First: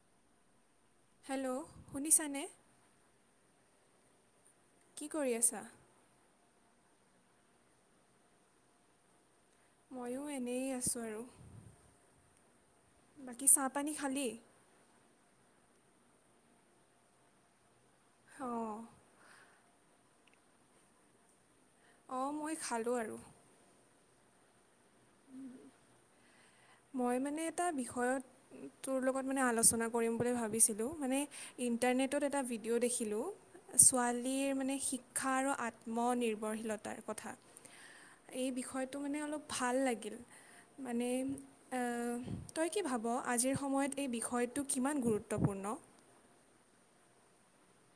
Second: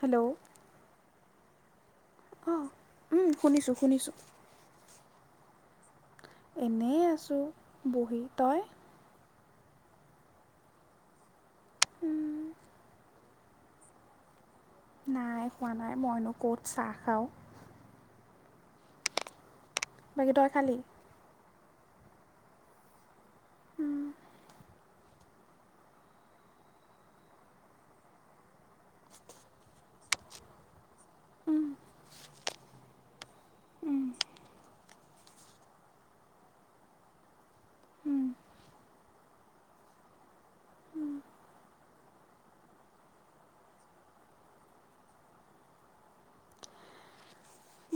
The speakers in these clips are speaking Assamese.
হেল্ল' হেল্ল' শুনিছানে অ উম শুনিছো শুনিছোঁ কি কৰি আছা? এনে আছোঁ বহি তই ময়ো এনেই আছোঁ আৰু উম, বাকী চাহপানী খালী? নাই খোৱা নাই মইনো ক'ত চাহ খাওঁ অঁ বাকী দয় খালী অ মই খালোঁ আৰু উম, মই মানে এটা বিষয়ত তোৰ লগত মানে আলোচনা কৰিম বুলি ভাবিছিলোঁ মানে ইণ্টাৰনেটত এটা ভিদিঅ ' দেখিলোঁ ছোৱালীৰ মানে শিক্ষা আৰু আত্মনিৰ্ভৰশীলতাৰ কথা' এই বিষয়টো মানে অলপ ভাল লাগিল মানে তই কি ভাব আজিৰ সময়ত এই বিষয়টো কিমান গুৰুত্বপূৰ্ণ।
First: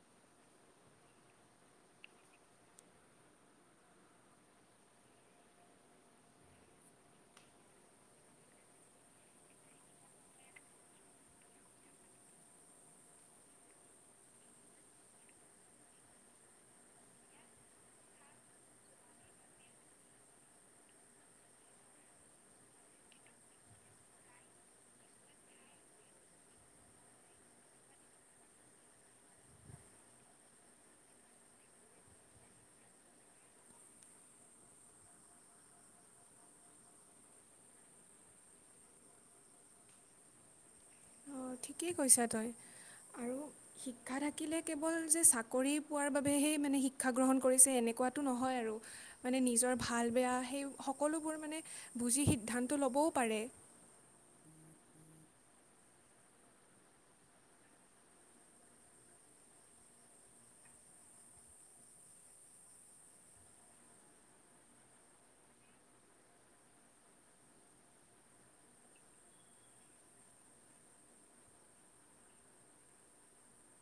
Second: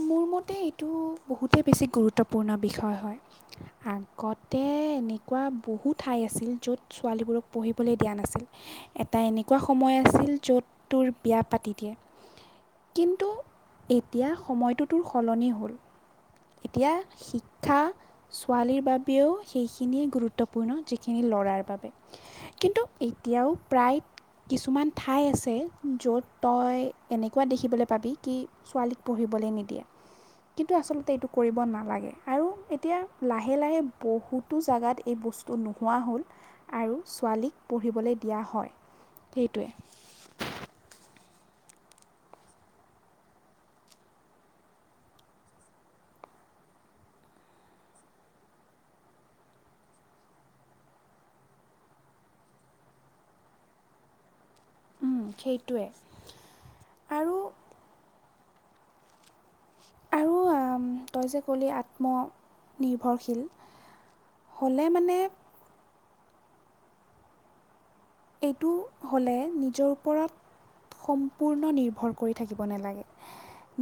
মোৰ মতে এইটো বহুতেই বেছি গুৰুত্বপূৰ্ণ বিষয় হয় আগতে এনেকুৱা বহুত ঠাই আছিল য'ত ছোৱালীবোৰক পঢ়িবলৈ দিয়া নাছিল এটা এনেকুৱা সময় য'ত তোৰ বিয়া পাতি দিয়ে, কিন্তু - তোৰ সলনি হ'ল এতিয়া শিক্ষা ছোৱালীৰ বাবেও সেইখিনিয়ে গুৰুত্বপূৰ্ণ যিখিনি ল'ৰাৰ বাবে, কিন্তু এতিয়াও প্ৰায় কিছুমান ঠাই আছে য'ত তই এনেকুৱা দেখিবলৈ পাবি কি ছোৱালী নিবলে নিদিয়ে কিন্তু আচলতে এইটো কৰিব নালাগে আৰু এতিয়া লাহে লাহে বহুতো জেগাত এই বস্তু নোহোৱা হ'ল আৰু ছোৱালীক পঢ়িবলে দিয়া হয় সেইটোৱে অ ঠিকেই কৈছা তই আৰু শিক্ষা থাকিলে কেৱল যে চাকৰি পোৱাৰ বাবেহে মানে শিক্ষা গ্ৰহণ কৰিছে এনেক কোৱাটো নহয় আৰু মানে নিজৰ ভাল বেয়া সেই সকলোবোৰ মানে বুজি সিদ্ধান্ত ল'ব ও পাৰে উম সেইটোৱে আৰু আৰু তই যে কলি আত্মনিৰ্ভৰশীল হলে মানে এইটো হ'লে নিজৰ ওপৰত সম্পূৰ্ণ নিৰ্ভৰ কৰি থাকিব নালাগে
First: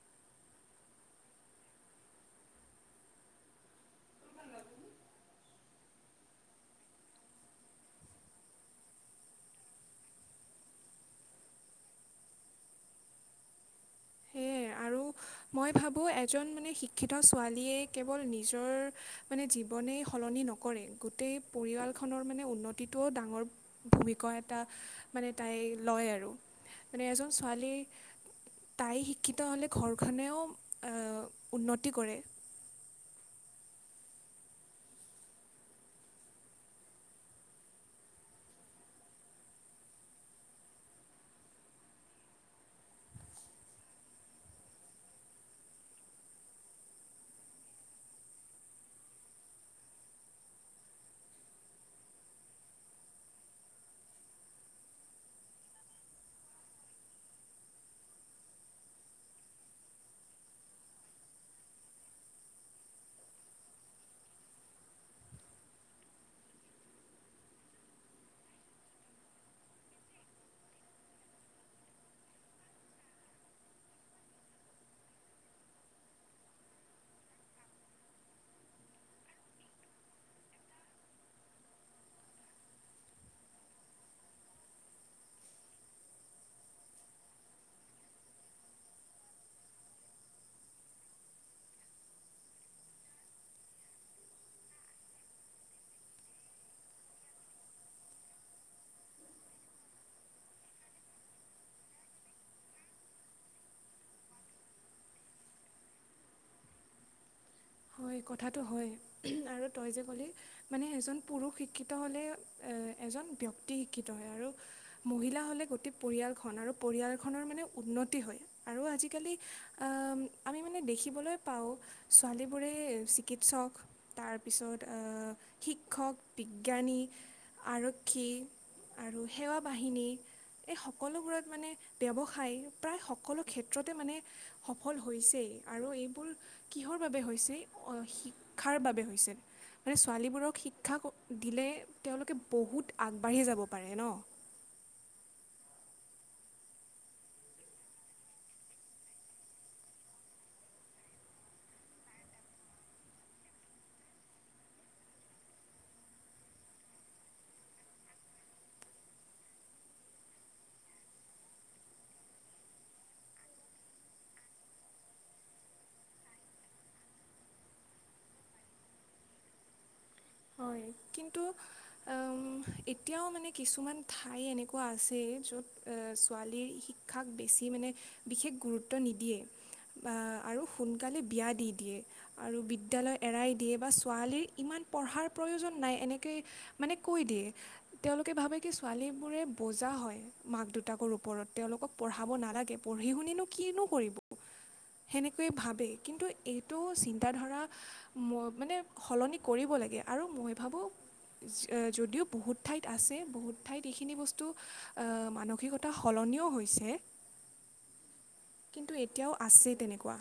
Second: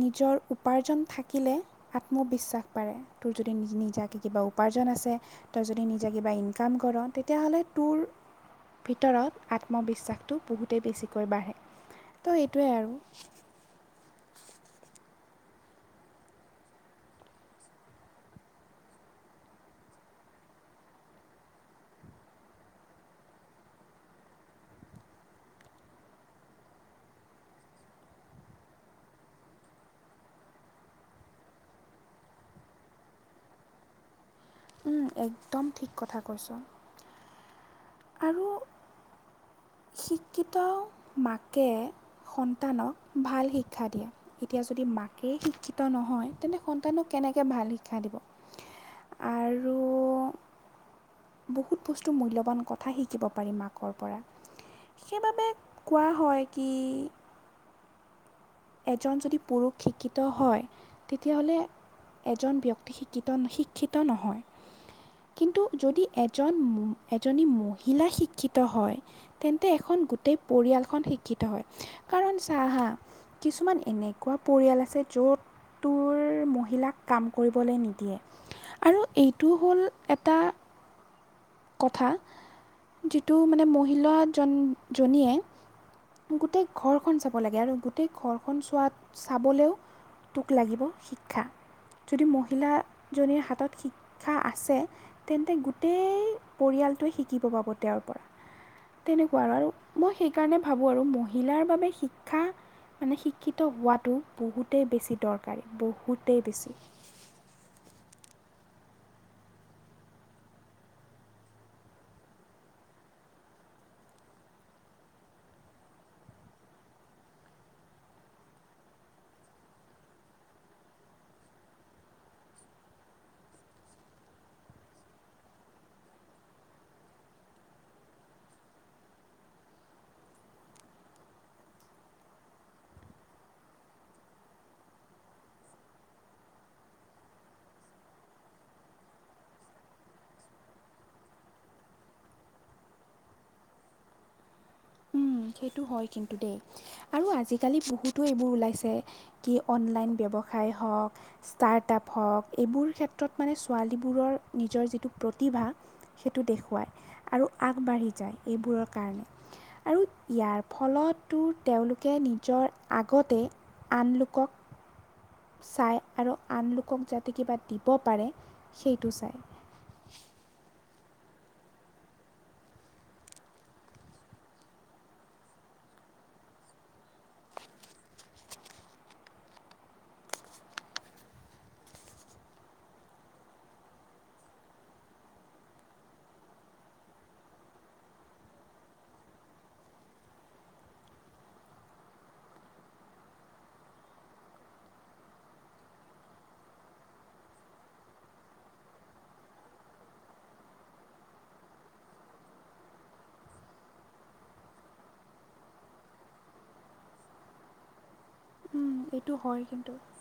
নিজৰ উপাৰ্জন থাকিলে আত্মবিশ্বাস পাৰে তোৰ যদি নিজাকে কিবা উপাৰ্জন আছে তই যদি নিজে কিবা ইনকাম কৰ তেতিয়াহ'লে তোৰ [inaudible] ভিতৰত আত্মবিশ্বাসটো বহুতেই বেছিকৈ বাঢ়ে ত এইটোৱে আৰু সে আৰু মই ভাবো এজন মানে শিক্ষিত ছোৱালীয়ে কেৱল নিজৰ মানে জীৱনে সল নি নকৰে গোটেই পৰিয়ালখনৰ মানে উন্নতিটোও ডাঙৰ ভূমিকা এটা মানে তাই লয় আৰু মানে এজন ছোৱালী তাই শি শিক্ষিত হ'লে ঘৰখনেও আহ উন্নতি কৰে উম একদম ঠিক কথা কৈছো আৰু শিক্ষিত মাকে, সন্তানক ভাল শিক্ষা দিয়ে এতিয়া যদি মাকেই শিক্ষিত নহয় তেন্তে সন্তানক, তেনেকে ভাল শিক্ষা দিব। আৰু [inaudible] বহুত বস্তু মূল্যবান কৰ কথা শিকিব পাৰি মাকৰ পৰা সেইবাবে কোৱা হয় কি। এজন যদি পুৰুষ শিক্ষিত হয় তেতিয়া হ'লে। এজন ব্যক্তি শিক্ষিত শিক্ষিত নহয়। কিন্তু যদি এজন এজনী মহিলা শিক্ষিত হয় তেন্তে এখন, গোটেই পৰিয়ালখন শিক্ষিত হয় কাৰণ চাহ হা, কিছুমান এনেকুৱা পৰিয়াল আছে য'ত তোৰ মহিলাক কাম কৰিবলে নিদিয়ে। আৰু এইটো হ'ল এটা। কথা যিটো মানে মহিলা জন জনীয়ে, গোটেই ঘৰখন চাব লাগে আৰু গোট গোটেই ঘৰখন চোৱাত চাবলেও তোক লাগিব শিক্ষা। যদি মহিলাজনীৰ হাতত শিক্ষা আছে তেন্তে গোটেই পৰিয়াল। -টোই শিকিব পাব তেওঁৰ পৰা। তেনেকুৱা আৰু আৰু মই সেইকাৰণে ভাবোঁ আৰু মহিলাৰ বাবে শিক্ষা, মানে শিক্ষিত হোৱাটো বহুতেই বেছি দৰকাৰী বহুতেই বেছি। হয়, কথাটো হয়, আৰু তই যে, ক'লি মানে এজন পুৰুষ শিক্ষিত হ'লে এজন ব্যক্তি শিক্ষিত হয়, আৰু মহিলা হ'লে গোটেই পৰিয়ালখন আৰু পৰিয়ালখনৰ মানে উন্নতি হয় আৰু আজিকালি অ', আমি মানে দেখিবলৈ পাওঁ ছোৱালীব বোৰে চিকিৎসক তাৰপিছত অ', শিক্ষক, বিজ্ঞানী। আৰক্ষী আৰু সেৱা বাহিনী। এই সকলোবোৰত মানে ব্যৱসায় প্ৰায় সকলো ক্ষেত্ৰতে মানে সফল হৈছেই। আৰু এইবোৰ কিহৰ বাবে হৈছে অ' শিক্ষাৰ বাবে হৈছে মানে ছোৱালীবোৰক শিক্ষা দিলে তেওঁলোকে বহুত আগবাঢ়ি যাব পাৰে ন'। উম, সেইটো হয় কিন্তু দেই আৰু আজিকালি বহুতো এইবোৰ ওলাইছে কি অনলাইন ব্যৱস সায় হওঁক, ষ্টাৰ্টআপ হওঁক এইবোৰ ক্ষেত্ৰত মানে ছোৱালীবোৰৰ নিজৰ যিটো প্ৰতিভা সেইটো দেখুৱায় আৰু আগবাঢ়ি যায় এইবোৰৰ কাৰণে। আৰু ইয়াৰ ফলতো তেওঁলোকে নিজৰ আগতে আন লোকক চাই আৰু আন লোকক যাতে কিবা দিব পাৰে সেইটো চাই। [inaudible] হয় কি কিন্তু অ'ম, এতিয়াও মানে কিছুমান ঠাই এনেকুৱা আছে য'ত অ' ছোৱালীৰ শিক্ষাক বেছি মানে বিশেষ গুৰুত্ব নিদিয়ে। বা আৰু সোনকালে বিয়া দি দিয়ে আৰু বিদ্যালয় এৰাই দিয়ে বা ছোৱালীৰ ইমান পঢ়াৰ প্ৰয়োজন নাই এনেকৈ মানে কৈ দিয়ে, তেওঁলোকে ভাবে কি ছোৱালীবোৰে বোজা হয়, মাক দেউতাকৰ ওপৰত তেওঁলোকক পঢ়াব নালাগে, পঢ়ি শুনিনো কিনো কৰিব। সেনেকৈয়ে ভাবে কিন্তু এইটো চিন্তাধাৰা ম মানে সলনি কৰিব লাগ গে আৰু মই ভাবো চ' যদিও বহুত ঠাইত আছে বহুত ঠাইত এইখিনি বস্তু অ', মানসিকতা সলন নিও হৈছে। কিন্তু উম, এতিয়াও এইটো হয় আছেই কিন্তু তেনেকুৱা।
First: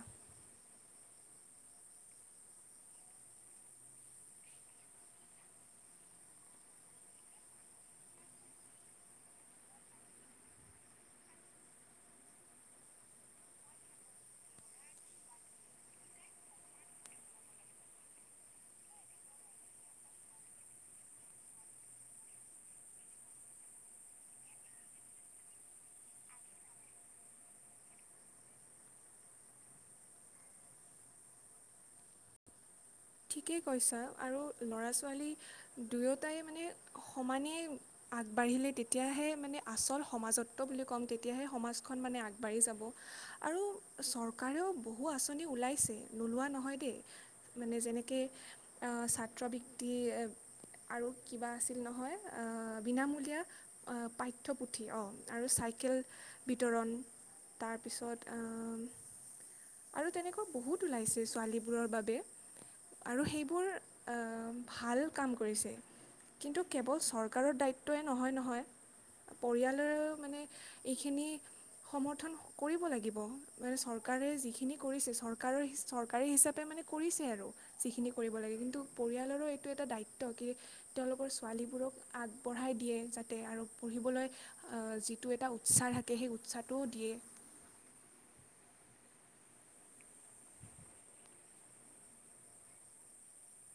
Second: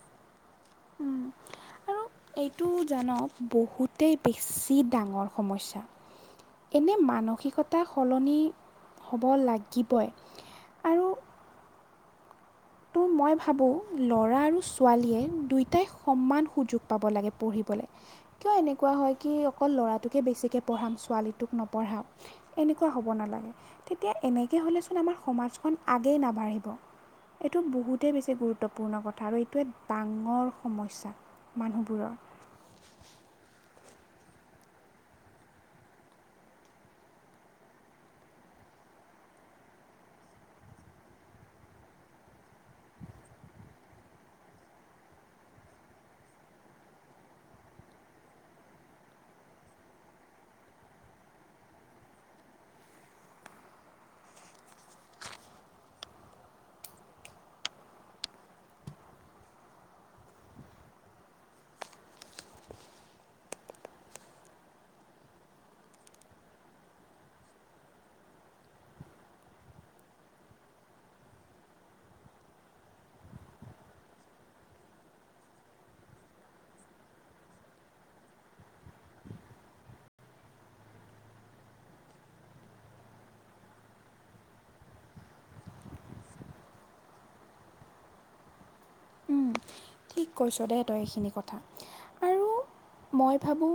উম। আৰু এইটো জান' বহুতেই বেছি ডাঙৰ সমস্যা। এনে মানসিকতা সলনি হ'ব লাগিবই আৰু ত' মই ভাবো ল'ৰা আৰু ছোৱালীয়ে দুয়টাই সমান সুযোগ পাব লাগে পঢ়ি বলে কিয় এনেকুৱা হয় কি অকল ল'ৰাটোকে বেছিকে পঢ়াম ছোৱালীটোক নপঢ়াম এ এনেকুৱা হ'ব নালাগে তেতিয়া এনেকে হ'লে চোন আমাৰ সমাজখন আগেই নাবাঢ়িব। এইটো বহুতেই বেছি গুৰুত্বপূৰ্ণ কথা আৰু এইটো এক ডাঙৰ সমস্যা। মানুহবোৰৰ। [inaudible] ঠিকেই কৈছা আৰু ল'ৰা-ছোৱালী দুয়োটাই মানে সমানেই আগবাঢ়িলে তেতিয়াহে মানে আচল সমাজত্ব বুলি ক'ম তেতিয়াহে সমাজখন মানে আগবাঢ়ি যাব। আৰু চৰকাৰেও বহু আঁচনি ওলাইছে নোলোৱা নহয় দেই মানে যেনে কে অ', ছাত্ৰবৃত্তি আৰু কিবা আছিল নহয় অহ, বিনামূলীয়া পাঠ্যপুথি অ', আৰু ছা ইকেল বিতৰণ তাৰপিছত আ আৰু তেনেকুৱা বহুত ওলাইছে ছোৱালীবোৰৰ বাবে। আৰু সেইবোৰৰ আহ ভাল কাম কৰিছে। কিন্তু কেৱল চৰকাৰৰ দায়িত্বই নহয় নহয়। পৰিয়ালৰেও মানে এইখিনি সমৰ্থন কৰিব লাগিব। মানে চৰকাৰে যিখিনি কৰিছে চৰকাৰৰ চৰকাৰী হিচাপে মানে মানে কৰিছে আৰু যিখিনি কৰিব লাগে। কিন্তু পৰিয়ালৰো এইটো এটা দায়িত্ব কি তেওঁলোকৰ ছোৱালীবোৰক আগবঢ়াই দিয়ে যাতে আৰু পঢ়িবলৈ অ', যিটো এটা উৎসাহ থাকে সেই উৎসাহটোও দিয়ে। [inaudible] উম, ঠিক কৈছ দেই তই এইখিনি কথা আৰু মই ভাবোঁ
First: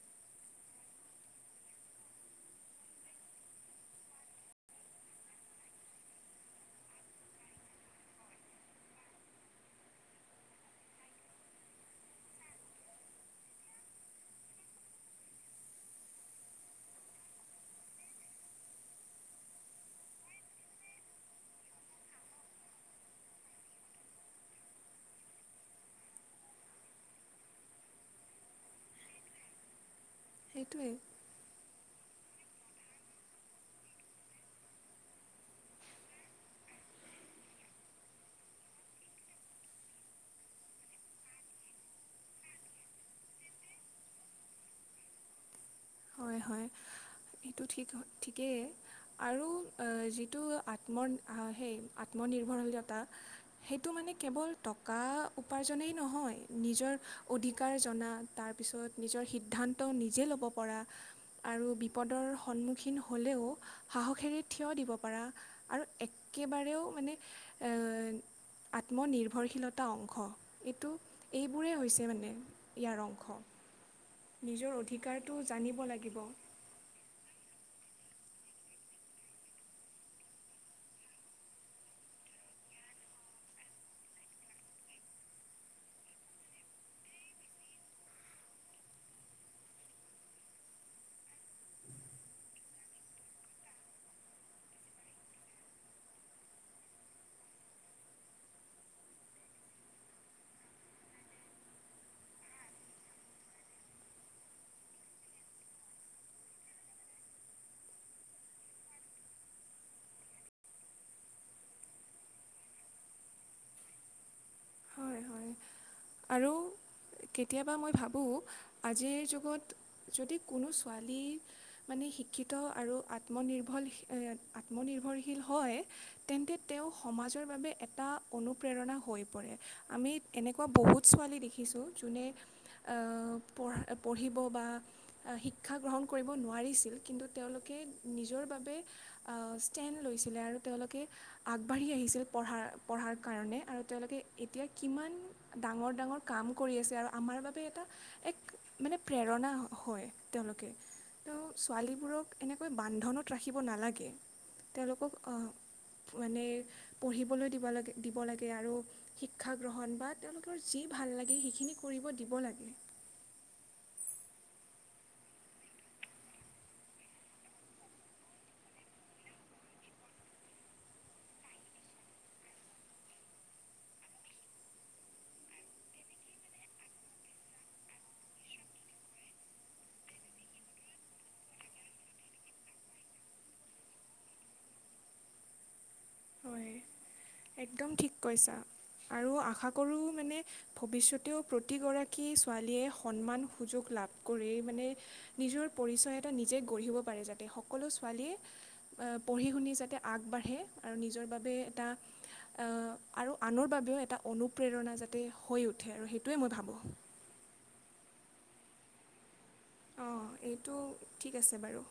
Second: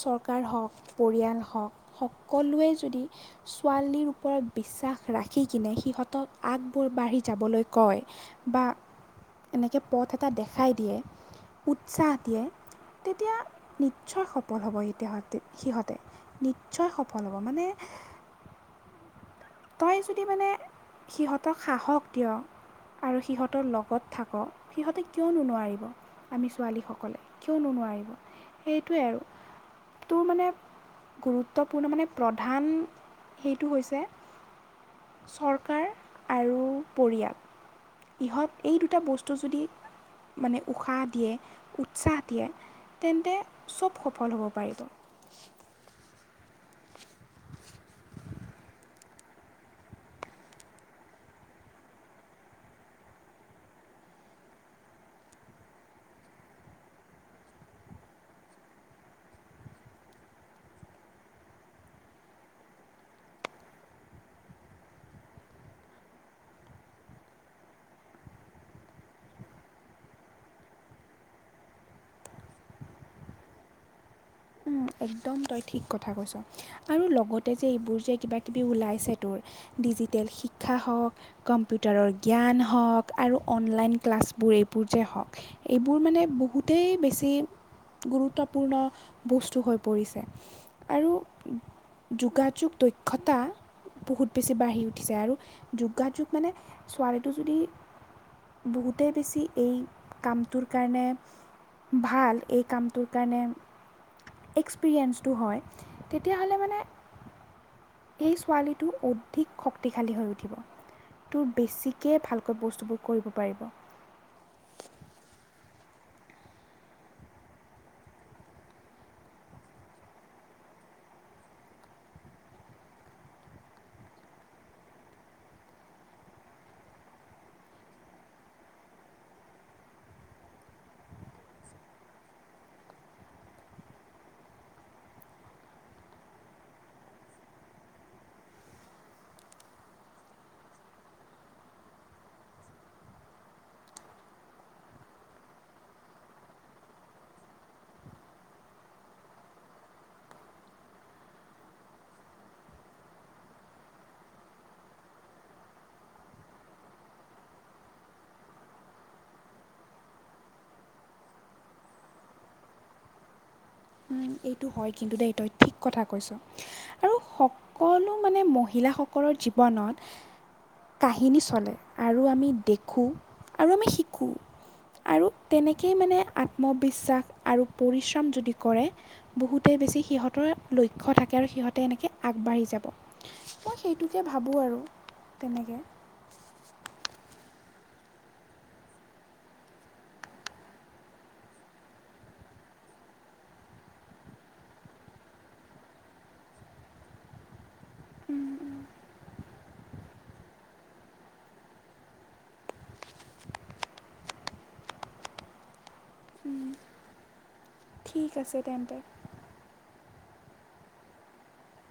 চৰকাৰ হওঁক, পৰিয়াল হওঁক সকলোৱে যদি ছোৱালীৰ ওপৰত বিশ্বাস ৰাখি কিনে সিহঁতক আগবোৰ বাঢ়ি যাবলৈ কয় বা এনেকে পথ এটা দেখাই দিয়ে, উৎসাহ দিয়ে তেতিয়া নিশ্চয় সফল হ'ব তাহতে সিহঁতে নিশ্চয় সফল হ'ব মানে [inaudible] তই যদি মানে সিহঁতক সাহস দিয় আৰু সিহঁতৰ লগত থাক সিহঁতে কিয়নো নোৱাৰিব আমি ছোৱালীসকলে কিয় নোৱাৰিব সেইটোৱে আৰু তোৰ মানে সেইটোৱেই গুৰুত্বপূৰ্ণ মানে প্ৰধান সেইটো হৈছে চৰকাৰ আৰু পৰিয়াল ইহঁত এই দুটা বস্তু যদি মানে উশাহ দিয়ে উৎসাহ দিয়ে তেন্তে চব সফল হ'ব পাৰিব। হয়-হয়। সেইটো ঠিক ঠিকেই আৰু যিটো আত্মৰ সেই আত্মনিৰ্ভৰশীতা সেইটো মানে কেৱল টকা উপাৰ্জনেই নহয় নিজৰ অধিকাৰ জনা তাৰপিছত নিজৰ সিদ্ধান্ত নিজে ল'ব পৰা আৰু বিপদৰ সন্মুখীন হ'লেও সাহসেৰে থিয় দিব পাৰা আৰু একে একেবাৰেও মানে আহ আত্মনিৰ্ভৰশীলতা অংশ এইটো এইবোৰেই হৈছে মানে ইয়াৰ অংশ। নিজৰ অধিকাৰটো একদম তই জানিব ঠিক কথা লাগিব কৈছ আৰু লগত যে এইবোৰ যে কিবা-কিবি ওলাইছে তোৰ ডিজিটেল শিক্ষা হওক, কম্পিউটাৰৰ জ্ঞান জ্ঞান হওক আৰু অনলাইন ক্লাছবোৰ এইবোৰ যে হওঁক এইবোৰ মানে বহুতেই বেছি গুৰুত্বপূৰ্ণ বস্তু হৈ পৰিছে আৰু যোগাযোগ দক্ষতা বহুত বেছি বাঢ়ি উঠিছে আৰু যোগাযোগ মানে ছোৱালীটো যদি বহুতেই বেছি এই কামটোৰ কাৰণে ভাল এই কামটোৰ কাৰণে এক্সপেৰিয়েঞ্চটো হয় তেতিয়াহ'লে মানে এই ছোৱালীটো অধিক শক্তিশালী হৈ উঠিব। তোৰ বেছিকে ভালকৈ বস্তুবোৰ কৰিব পাৰিব। হয় হয় আৰু কেতিয়াবা মই ভাবোঁ আজিৰ যুগত যদি কোনো ছোৱালী মানে শিক্ষিত আৰু আত্মনিৰ্ভৰ আত্মনিৰ্ভ নিৰ্ভৰশীল হয়, তেন্তে তেওঁ সমাজৰ বাবে এটা অনুপ্ৰেৰণা হয়। আমি এনেকুৱা বহুত ছোৱালী দেখিছোঁ, যোনে পঢ়া পঢ়ি শিক্ষা গ্ৰহণ কৰিব নোৱাৰিছিল কিন্তু তেওঁলোকে নিজৰ বাবে ষ্টেণ্ড লৈছিলে আৰু তেওঁলোকে আগবাঢ়ি আহিছিল পঢ়াৰ-পঢ়াৰ কাৰণে আৰু তেওঁলোকে এতিয়া কিমান ডাঙৰ ডাঙৰ কাম কৰি আছে আৰু আমাৰ বাবে এটা এক মানে প্ৰেৰণা হয় তেওঁলোকে ছোৱালীবোৰক এনেকৈ বান্ধনত ৰাখিব নালাগে, তেওঁলোকক মানে পঢ়িবলৈ দিব লাগে দিব লাগে আৰু শিক্ষা গ্ৰহণ বা তেওঁলোকৰ যি ভাল লাগে সেইখিনি কৰিব দিব লাগে। [unintelligible] এইটো হয় কিন্তু দেই তই ঠিক কথা কৈছ আৰু সকলো মানে মহিলাস সকলৰ জীৱনত কাহিনী চলে আৰু আমি দেখোঁ আৰু আমি শিকোঁ আৰু তেনেকেই মানে আত্মবিশ্বাস আৰু পৰিশ্ৰম যদি কৰে বহুতে বেছি সিহঁতৰ লক্ষ্য থাকে আৰু সিহঁতে এনেকৈ আগবাঢ়ি যাব। মই সেইটোকে ভাবোঁ আৰু হয় একদম ঠিক কৈছা। আৰু আশা কৰো মানে ভৱিষ্যতেও প্ৰতিগৰাকী ছোৱালীয়ে সন্মান সুযোগ লাভ কৰি মানে নহয় নিজৰ পৰিচয় এটা নিজে গঢ়িব পাৰে যাতে সকলো ছোৱালীয়ে পঢ়ি শুনি যাতে আগবাঢ়ে আৰু নিজৰ বাবে এটা আৰু আনৰ বাবেও এটা অনুপ্ৰেৰণা যাতে হৈ উঠে আৰু সেইটোৱে মই ভাবোঁ। ঠিক আছে তেন্তে। অঁ এইটো ঠিক আছে বাৰু।